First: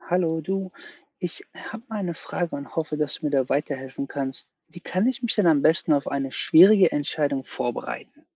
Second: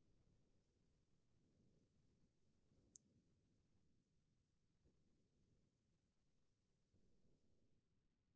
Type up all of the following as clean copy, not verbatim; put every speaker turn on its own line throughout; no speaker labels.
Hallo, du. Ich habe mal eine Frage und hoffe, dass du mir da weiterhelfen kannst. Wie kann ich mich denn am besten auf eine schwierige Entscheidung vorbereiten?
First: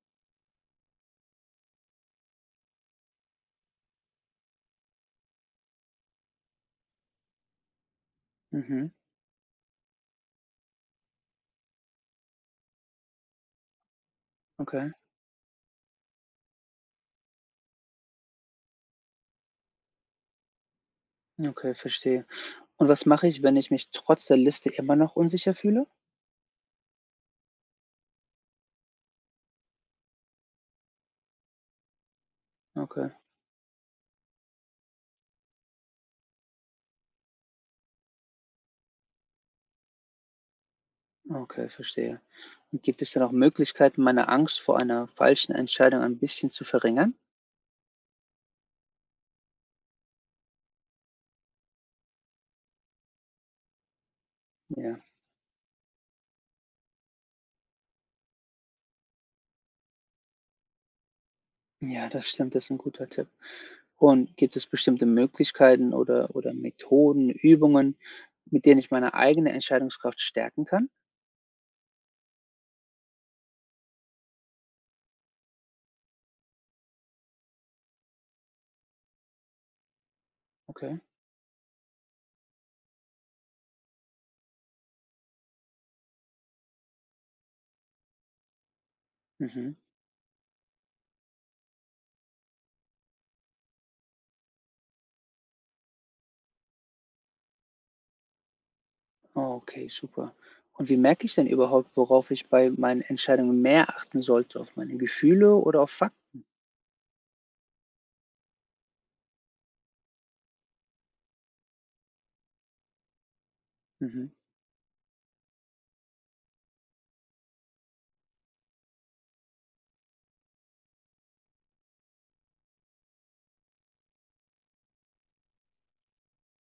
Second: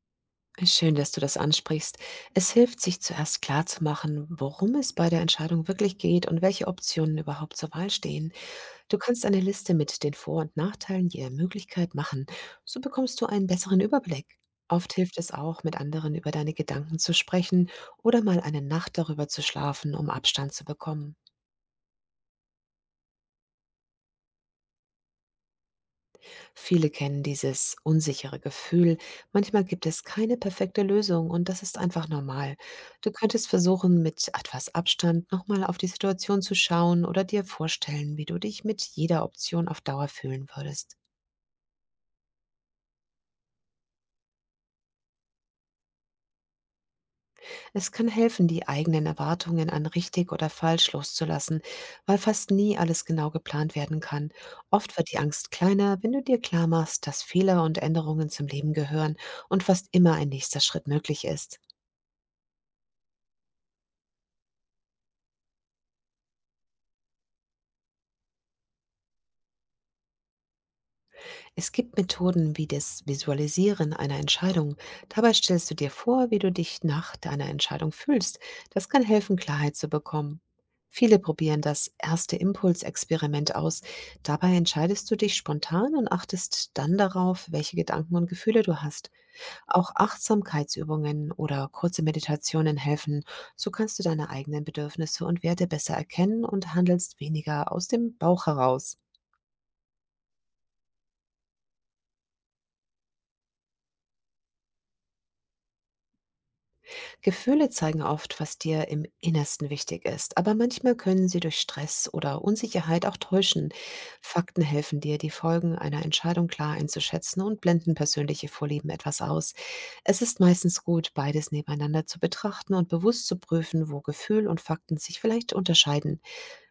Schön, dass du das ansprichst. Es hilft, sich zuerst klarzumachen, worum es bei der Entscheidung wirklich geht und welche Optionen überhaupt zur Wahl stehen.
Mhm,
Du kannst eine Liste mit den Vor- und Nachteilen je Möglichkeit machen. So bekommst du einen besseren Überblick.
okay,
Oft hilft es auch, mit anderen über deine Gedanken zu sprechen oder mal eine Nacht darüber zu schlafen, um Abstand zu bekommen.
okay, verstehe. Und was mache ich, wenn ich mich trotz der Liste immer noch unsicher fühle?
Viele kennen dieses unsichere Gefühl. Manchmal gibt es keine perfekte Lösung und das ist einfach normal.
Okay,
Du könntest versuchen, mit etwas Abstand nochmal auf die Situation zu schauen oder dir vorstellen, wie du dich mit jeder Option auf Dauer fühlen würdest.
okay, verstehe. Und gibt es denn auch Möglichkeiten, meine Angst vor einer falschen Entscheidung ein bisschen zu verringern?
Es kann helfen, die eigenen Erwartungen an richtig oder falsch loszulassen, weil fast nie alles genau geplant werden kann. Oft
Ja,
wird die Angst kleiner, wenn du dir klar machst, dass Fehler und Änderungen zum Leben gehören und fast immer ein nächster Schritt möglich ist.
ja, das stimmt, das ist ein guter Tipp. Und gibt es bestimmte Möglichkeiten oder Methoden, Übungen, mit denen ich meine eigene Entscheidungskraft stärken kann?
Es gibt Methoden wie das Visualisieren einer Entscheidung. Dabei stellst du dir vor, wie du dich nach deiner Entscheidung fühlst. Das kann helfen, Klarheit zu bekommen.
Okay.
Viele probieren das erste Impulsexperiment aus. Dabei entscheidest du dich spontan und achtest dann darauf, welche Gedanken und Gefühle du hast.
Mhm.
Auch Achtsamkeitsübungen oder kurze Meditationen helfen. So kannst du deine eigenen Bedürfnisse und Werte besser erkennen und handelst weniger aus dem Bauch heraus.
Okay, super. Und wie merke ich denn überhaupt, worauf ich bei meinen Entscheidungen mehr achten sollte, auf meine Gefühle oder auf Fakten?
Gefühle zeigen oft, was dir im Innersten wichtig ist, aber manchmal können sie durch Stress oder Unsicherheit auch täuschen.
Mhm.
Fakten helfen dir, die Folgen einer Entscheidung klar einzuschätzen und blenden persönliche Vorlieben etwas aus. Es ist meistens gut, beides nebeneinander zu betrachten und bewusst zu prüfen, wo Gefühl und Fakten sich vielleicht unterscheiden.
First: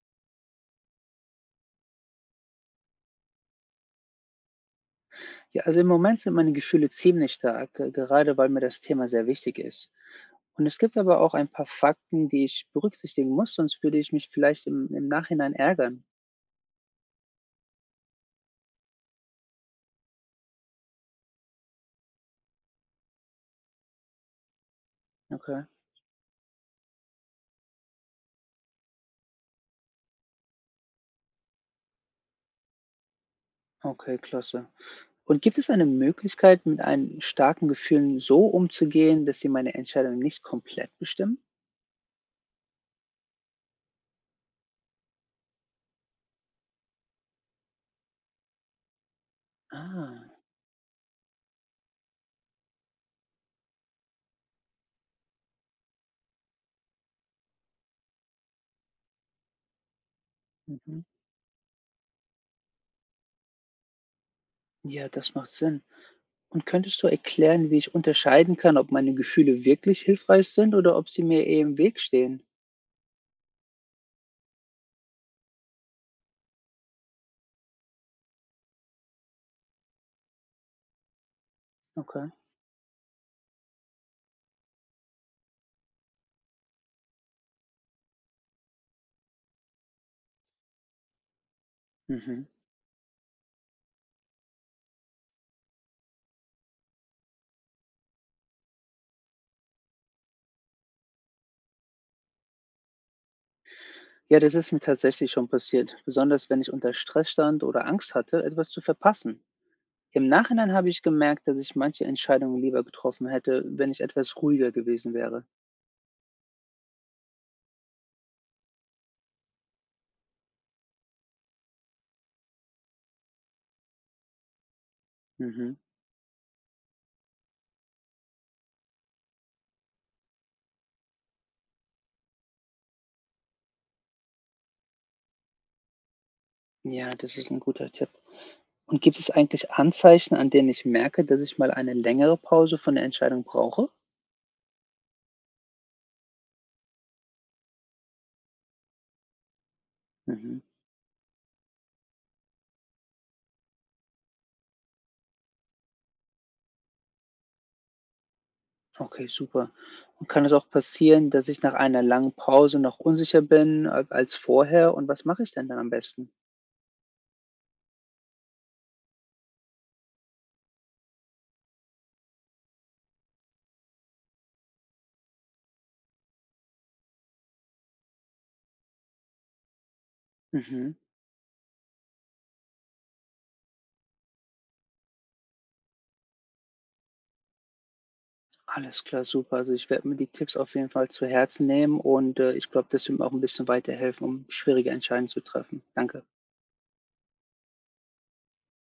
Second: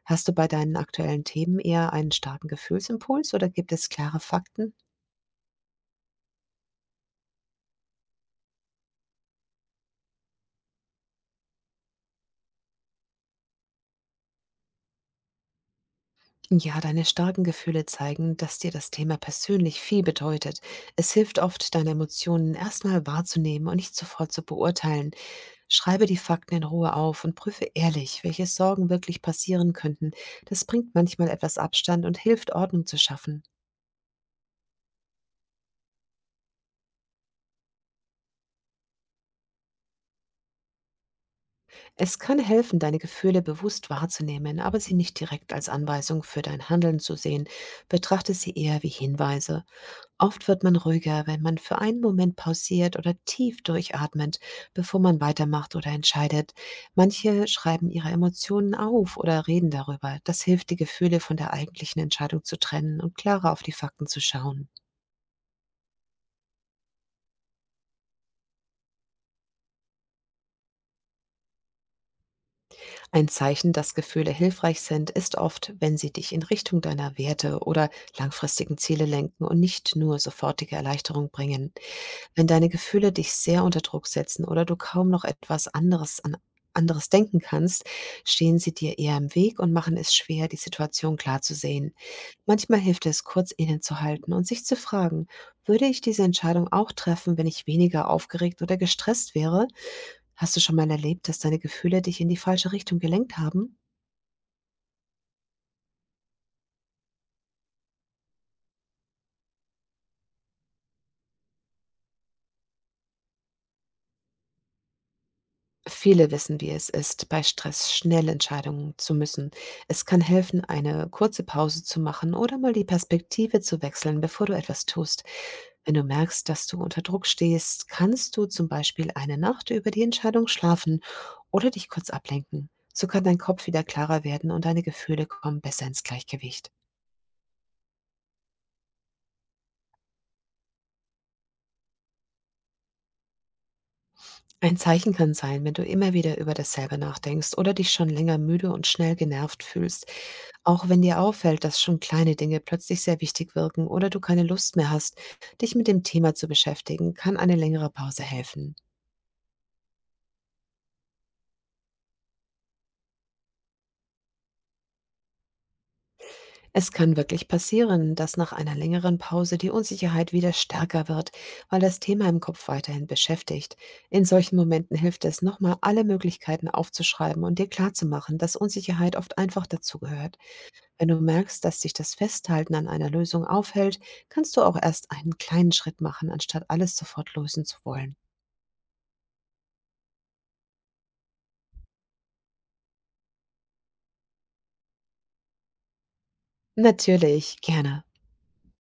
Hast du bei deinen aktuellen Themen eher einen starken Gefühlsimpuls oder gibt es klare Fakten?
Ja, also im Moment sind meine Gefühle ziemlich stark, gerade weil mir das Thema sehr wichtig ist. Und es gibt aber auch ein paar Fakten, die ich berücksichtigen muss, sonst würde ich mich vielleicht im Nachhinein ärgern.
Ja, deine starken Gefühle zeigen, dass dir das Thema persönlich viel bedeutet. Es hilft oft, deine Emotionen erstmal wahrzunehmen und nicht sofort zu beurteilen.
Okay,
Schreibe die Fakten in Ruhe auf und prüfe ehrlich, welche Sorgen wirklich passieren könnten. Das bringt manchmal etwas Abstand und hilft, Ordnung zu schaffen.
okay, klasse. Und gibt es eine Möglichkeit, mit einem starken Gefühl so umzugehen, dass sie meine Entscheidung nicht komplett bestimmen?
Es kann helfen, deine Gefühle bewusst wahrzunehmen, aber sie nicht direkt als Anweisung für dein Handeln zu sehen. Betrachte sie eher wie Hinweise.
Ah,
Oft wird man ruhiger, wenn man für einen Moment pausiert oder tief durchatmet, bevor man weitermacht oder entscheidet. Manche schreiben ihre Emotionen auf oder reden darüber. Das hilft, die
mhm.
Gefühle von der eigentlichen Entscheidung zu trennen und klarer auf die Fakten zu schauen.
Ja, das macht Sinn. Und könntest du erklären, wie ich unterscheiden kann, ob meine Gefühle wirklich hilfreich sind oder ob sie mir eher im Weg stehen?
Ein Zeichen, dass Gefühle hilfreich sind, ist oft, wenn sie dich in Richtung deiner Werte oder langfristigen Ziele lenken und nicht nur sofortige Erleichterung bringen.
Okay.
Wenn deine Gefühle dich sehr unter Druck setzen oder du kaum noch etwas anderes denken kannst, stehen sie dir eher im Weg und machen es schwer, die Situation klar zu sehen.
Mhm.
Manchmal hilft es, kurz innezuhalten und sich zu fragen, würde ich diese Entscheidung auch treffen, wenn ich weniger aufgeregt oder gestresst wäre? Hast du schon mal erlebt, dass deine Gefühle dich in die falsche Richtung gelenkt haben?
Ja, das ist mir tatsächlich schon passiert, besonders wenn ich unter Stress stand oder Angst hatte, etwas zu verpassen. Im Nachhinein habe ich gemerkt, dass ich manche Entscheidungen lieber getroffen hätte, wenn ich etwas ruhiger gewesen wäre.
Viele wissen, wie es ist, bei Stress schnell Entscheidungen zu müssen. Es kann helfen, eine kurze Pause zu machen oder mal die Perspektive zu wechseln, bevor du etwas tust.
Mhm.
Wenn du merkst, dass du unter Druck stehst, kannst du zum Beispiel eine Nacht über die Entscheidung schlafen oder dich kurz ablenken. So kann dein Kopf wieder klarer werden und deine Gefühle kommen besser ins Gleichgewicht.
Ja, das ist ein guter Tipp. Und gibt es eigentlich Anzeichen, an denen ich merke, dass ich mal eine längere Pause von der Entscheidung brauche?
Ein Zeichen kann sein, wenn du immer wieder über dasselbe nachdenkst oder dich schon länger müde und schnell genervt fühlst.
Mhm.
Auch wenn dir auffällt, dass schon kleine Dinge plötzlich sehr wichtig wirken oder du keine Lust mehr hast, dich mit dem Thema zu beschäftigen, kann eine längere Pause helfen.
Okay, super. Und kann es auch passieren, dass ich nach einer langen Pause noch unsicher bin als vorher? Und was mache ich denn dann am besten?
Es kann wirklich passieren, dass nach einer längeren Pause die Unsicherheit wieder stärker wird, weil das Thema im Kopf weiterhin beschäftigt. In solchen Momenten hilft es, nochmal alle Möglichkeiten aufzuschreiben und dir klarzumachen, dass Unsicherheit oft einfach dazugehört.
Mhm.
Wenn du merkst, dass dich das Festhalten an einer Lösung aufhält, kannst du auch erst einen kleinen Schritt machen, anstatt alles sofort lösen zu wollen.
Alles klar, super. Also ich werde mir die Tipps auf jeden Fall zu Herzen nehmen und ich glaube, das wird mir auch ein bisschen weiterhelfen, um schwierige Entscheidungen zu treffen. Danke.
Natürlich, gerne.